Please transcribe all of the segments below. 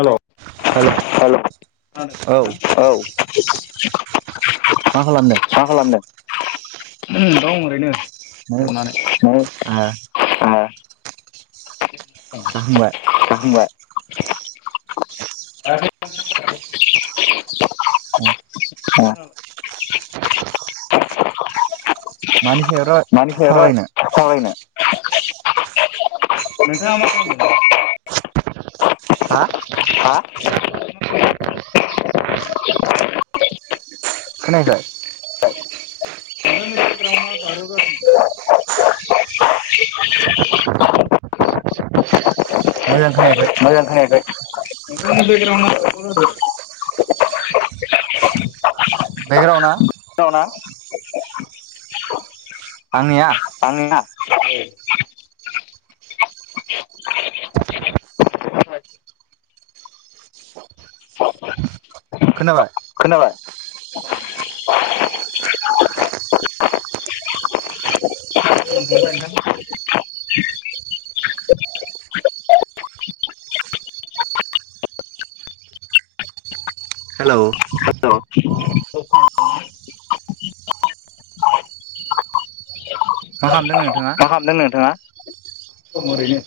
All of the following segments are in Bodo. हेल' हेल' औ मा मा खालामदों खालामदों? उम दं ओरैनो। नै जनानै ए [unintelligible] जाखांबाय जाखांबाय [unintelligible] ए [unintelligible] औ मानि सा रा सावरायनो? [unintelligible] [unintelligible] नोंथाङानो बुं हा हा [unintelligible] खोनायाखै [unintelligible] मोजां खोनायाखै नोंथांनि मोजां खोनायाखै बकग्राउना बा जादों [inaudible] बेकग्राउन आ ना आंनिया [inaudible] आंनिया [unintelligible] [inaudible] [inaudible] खोनाबाय? [inaudible] [inaudible] हेल' मा खालामदों मा नों? खालामदों नोंथाङा? दं ओरैनो।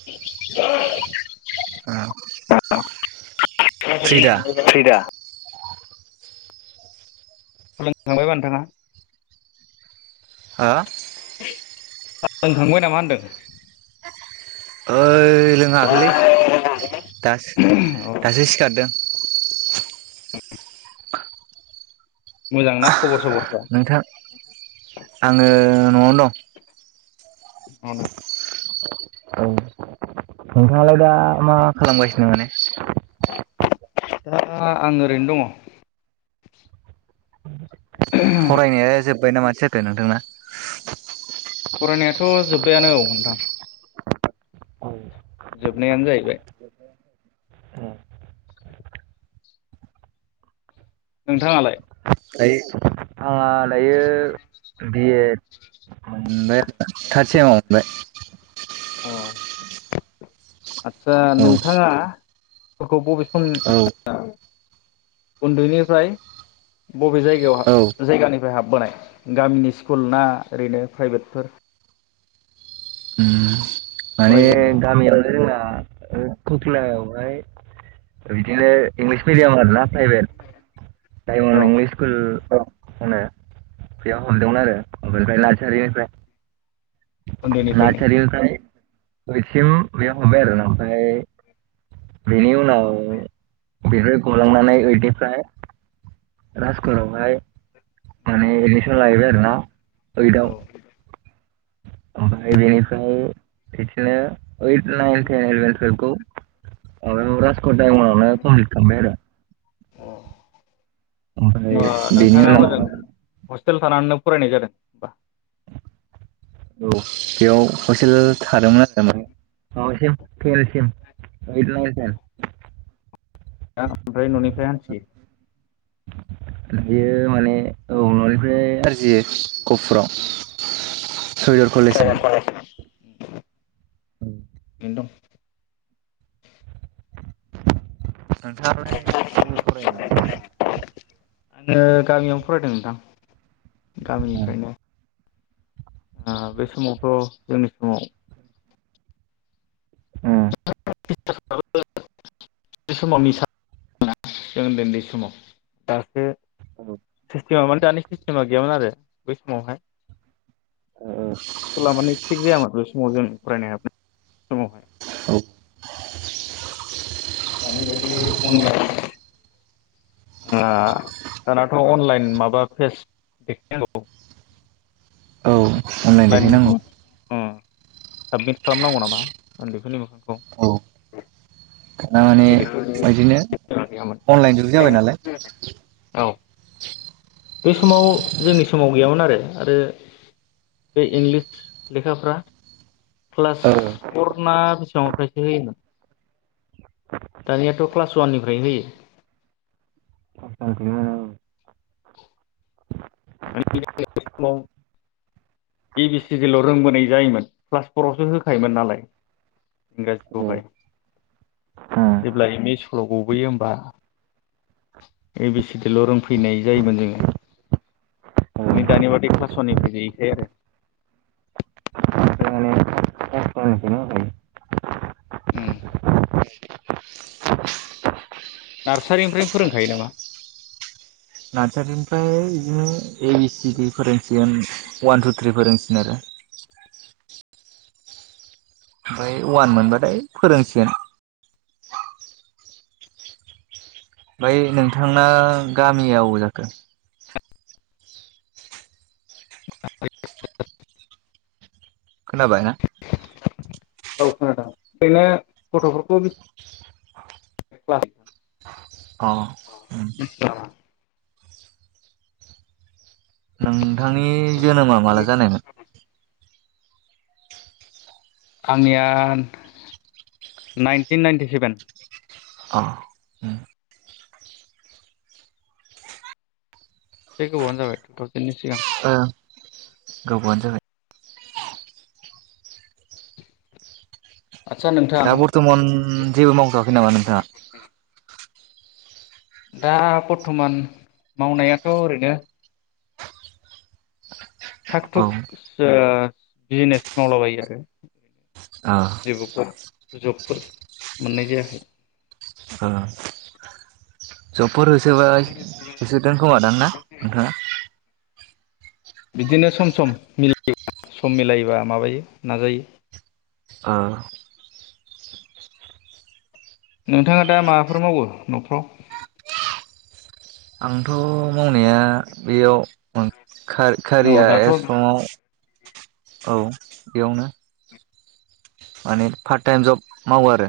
फ्रि दा फ्रि दा? फोरोंखांबायबा नोंथाङा? हा? फोरोंखांबाय नामा होनदों? ओ दै लोङाखैलै दासो दासो सिखारदों। मोजां ना? नोंथां आङो ओं न'आव दं। न'आवनो [unintelligible] नोंनालाय दा मा खालामगासिनो माने? दा आं ओरैनो दङ। फरायनाया जोब बायना माथो जाखो नोंथांना? फरायनायाथ' जोब्बायानो औ नोंथां। जोबनायानो जाहैबाय। नोंथाङालाय? [unintelligible] आंहा दायो बि एड मोनबाय थाद सेमाव मोनबाय। अ आदसा औ नोंथाङा फोरखौ बबे औ [unintelligible] उन्दैनिफ्राय बबे औ जायगायाव जायगानिफ्राय हाबबोनाय गामिनि स्कुल ना ओरैनो प्राइभेटफोर? उम माने फरायजेननाया गामियावनो जोंना ओ कखिलायाव ओमफ्राय बिदिनो इंलिस मिडियाम आर ना प्राइभेट, औ डायमनद इंलिस स्कुल औ होनो बेयाव हाबदोंमोन आरो नारसारिनिफ्राय उन्दैनिफ्रायनो नारसारिनिफ्राय ओइदसिम बेयाव थांबिय आरो ना ओमफ्राय बेनि उनाव बेनिफ्राय गलांनानै ओइदनिफ्राय रास इसकुलावहाय माने इदमिसन लाहैबाय आरो ना ओइद आव ओमफ्राय बिनिफ्राय बेदिनो ओइद, नायन, थेन, इलिफेन्टखौ आरो रासखर डाइमनद आवनो कमफिलद खालामबाय आरो। अ ओमफ्राय बिनि उनाव हस्टेल थानानैनो फरायनाय जादों होमबा। औ। बेयाव हस्टेल थादोंमोन आरो माने। [unintelligible] दा ओमफ्राय न'निफ्राय हान्थियो। बियो माने। औ न'निफ्राय हानथियो। गहपुराव। सयदर कलेजाव। [inaudible] औ। [inaudible] नोंथाङा बबेयाव फरायनायमोन। [unintelligible] आङो गामियावनो फरायदों नोंथां। उम गामिनिफ्रायनो। बे समावथ' जोंनि समाव। उम। [unintelligible] औ। सिस्टेमा माने दानि सिस्टेमा गैयामोन आरो बै समावहाय। स्कुला माने थिग जायामोन बे समाव जों फरायनाय बै समावहाय। ओ। दानि बायदि अनलाइन दानाथ' अनलाइन माबा फेस देखायनांगौ। अनलाइन देखायनांगौ। साबमिट खालामनांगौ नामा उन्दैफोरनि मो औ दाना माने गोदोथ' बिदिनो गैयामोन अनलाइन जुग जाबाय नालाय। औ बे समाव जोंनि समाव गैयामोन आरो आरो बे इंलिस लेखाफ्रा क्लास औ फरना बेसेबां फ्रायसो होयोमोन दानियाथ' क्लास अवाननिफ्राय होयो। [unintelligible] ए बि सिडिल' रोंबोनाय जायोमोन क्लास फरावसो होखायोमोन नालाय इंराजिखौहाय जेब्ला एम-इ स्कुलाव गबोयो होमबा ए बि सिडिल' रोंफैनाय जायोमोन जोङो। नै दानि बादि क्लास अवाननिफ्राय गैयैखाय आरो। ओमफ्राय माने अफलाइनखौनो होखायो उम। नार्सारिनिफ्रायनो फोरोंखायो नामा। नार्सारिनिफ्राय बिदिनो ए बि सि डि फोरोंसिगोन अवान, टु, थ्रि फोरोंसिगोन आरो। ओमफ्राय अवान मोनबाथाय फोरोंसिगोन। ओंमफ्राय नोंथांना गामियाव अबाव जाखो। [inaudible] खोनाबायना। ओ खोनादों ओरैनो गथ'फोरखौ अ। [unintelligible] नोंथांनि जोनोमा माला जानायमोन? आंनिया नाइनटिन नाइनटि सेभेन। अ। बे गोबावानो जाबाय [unintelligible] सिगां। ओ गोबावानो जाबाय। आदसा नोंथां दा बरथ'मान जेबो मावथ'आखै नामा नों? दा दा बर्थमान मावनायाथ' ओरैनो थाग थुक औ ओ बिजिनेस मावलाबायो आरो ओ ओ [unintelligible] जबफोर मोननाय जायाखै। जब फोर होसोबाय होसोदों खोमादां ना नोंथाङा? बिदिनो सम सम [unintelligible] सम मिलायोबा माबायो नाजायो। आ नोंथाङा दा माबाफोर मावो न'फ्राव? आंथ' मावनाया बेयाव औ खा-खारिया दाथ' [unintelligible] औ बेयावनो माने पार्ट टाइम जब मावो आरो।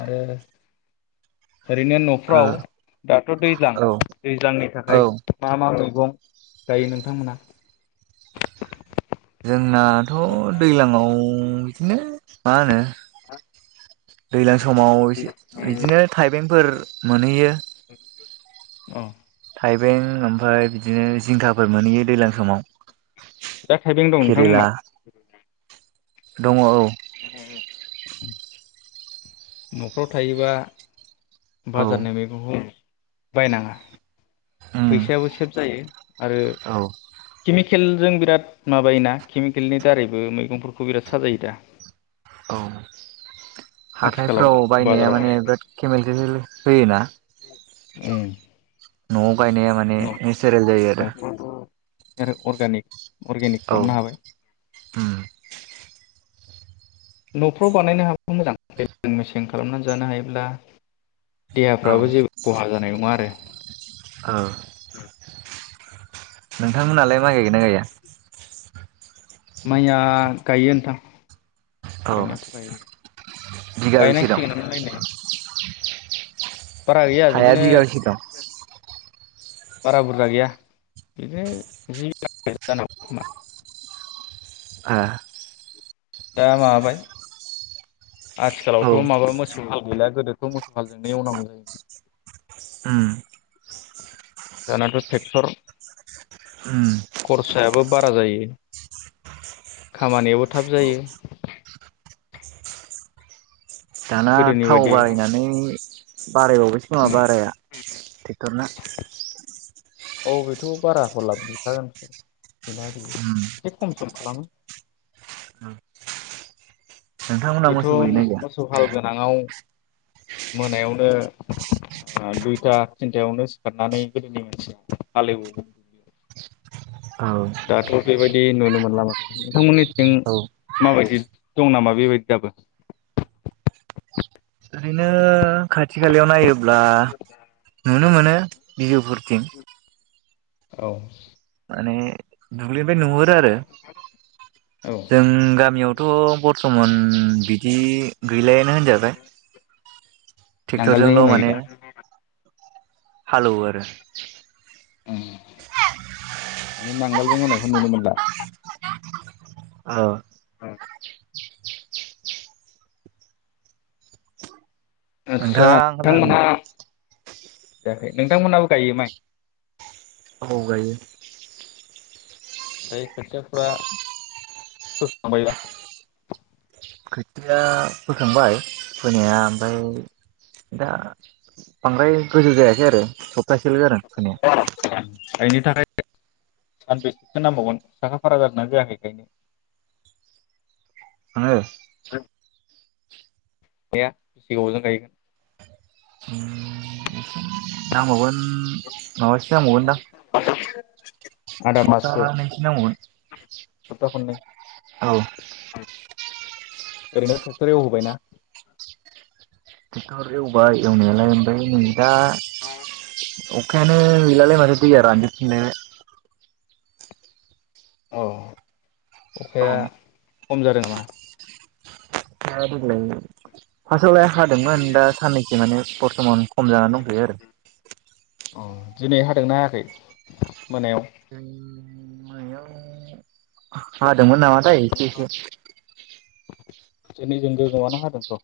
आरो ओरैनो न'फ्राव दाथ' दैज्लां ओ दैज्लांनि औ थाखाय औ मा मा मै गं गायो नोंथांमोना जोंनाथ' दैलाङाव बिदिनो मा होनो दैला समाव इदिनो थाइबेंफोर मोनहैयो औ थाइबें ओमफ्राय बिदिनो जिंखाफ फोर मोनहैयो दैज्लां समाव दा थाइबें दं केरेला नोंथांमोननाव दङ औ [unintelligible] न'फ्राव थायोबा औ बाजारनि मैगंखौ बायनाङा उम फैसायाबो सेभ जायो आरो औ [unintelligible] केलजों बिराद माबायोना केमिकेलनि दारैबो मैगंफोरखौ बिराद साजायो दा? औ आथिखालाव हाथायफ्राव बायनाया बाजाराव माने बिराद केमेल होयोना अम न आव बायनाया माने नेचारेल जायो आरो न'फ्रावथ' आरो अर्गानिक अर्गेनिक औ खालामनो हाबाय। उम नफ्राव बानायनो हाबखौ मोजां मजां मेसें खालामनानै जानो हायोब्ला औ देहाफ्राबो जेबो खहा जानाय नङा आरो औ नोंथांमोनालाय माइ गायगोन ना गैया? माइया गायो नोंथां। औ गायनायाथ गायो बिगाबेसे दं गायनांसिगोन लायनै हाया बिगाबेसेदं? बारा बुरजा गैया बिदिनो जि जानांगौ खोमा ओ दा माबाबाय औ आथिखालावथ माबा मो मोसौ हाल गैलिया गोदोथ मोसौ हालजोंनो एवनांगौ जायोमोन उम दानाथ ट्रेक्टर उम खरसायाबो बारा जायो खामानियाबो थाब जायो दाना गोदोनि थाव बायदि बायनानै बारायबावबायसो नामा उम बाराया ट्रेक्टरना ओ बेथ बारा हलाब बिखागोनस बेना बि उम एसे खम सम खालामो उम नोंथांमोनहा मोसौ गैना गैया? दालाङाव मोनायावनो दुइथा थिनथायावनो सिखारनानै गोदोनि मानसिया हालेवो। औ। दाथ' बेबायदि नुनो मोनला माथो नोंथांमोनिथिं औ माबायदि, दं नामा बेबायदि दाबो? ओरैनो [unintelligible] खाथि खालायाव नायो ब्ला नुनो मोनो। बिजु फुरथिं। औ। माने दुब्लि निफ्राय नुहुरो आरो औ जों गामियावथ बर्थमान बिदि गैलायानो होनजाबाय। नांगोलजों ट्रेक्टरजोंल एवनाय माने गैला हालौवो आरो। [unintelligible] माने नांगोलजों एवनायखौ नुनो मोनला। औ। [inaudible] आदसा नोंथाङा ओंखाम नोंथांमोनहा जाखांबाय जायाखै, नोंथांमोनहाबो गायो माइ? औ गायो। ओमफ्राय खोथियाफोरा फोखांबायबा? खोथिया फोखांबाय फोनाया ओमफ्राय दा बांद्राय गोजौ जायाखै आरो स सबथासेल जादों फोनाया। बेनि थाखाय सानबेसेसो नांबावगोन साखा फारा जादोंना जायाखै गायनो? आङो। [unintelligible] बेसे गोबावजों गायगोन। उम नांबावगोन। माबासो नांबावगोनदां आदा माससो सप्तानैसो नांबावगोन। सप्ता खननै। औ। ओरैनो ट्रेक्टर एवहोबायना? टेक्टर एवबाय एवनायालाय ओमफाय नै दा अखायानो गैलालै। [unintelligible] दैया रानजोबफिनलायबाय। औ। औ अखाया खम जादों नामा? अखाया देग्लाय फासावलाय हादोंमोन दा साननैखि माने बर्थमान खम जानानै दंथयो आरो आ दिनै हादोंना हायाखै मोनायाव उम हादोंमोन नामाथाय एसे एसे जोंनिजों गोगोमानो हादोंथ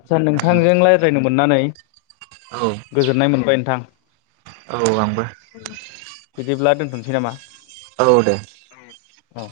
आदसा नोंथांजों रायज्लायनो मोननानै औ गोजोननाय मोनबाय नोंथां औ आंबो बिदिब्ला दोनथनोसै नामा औ दे औ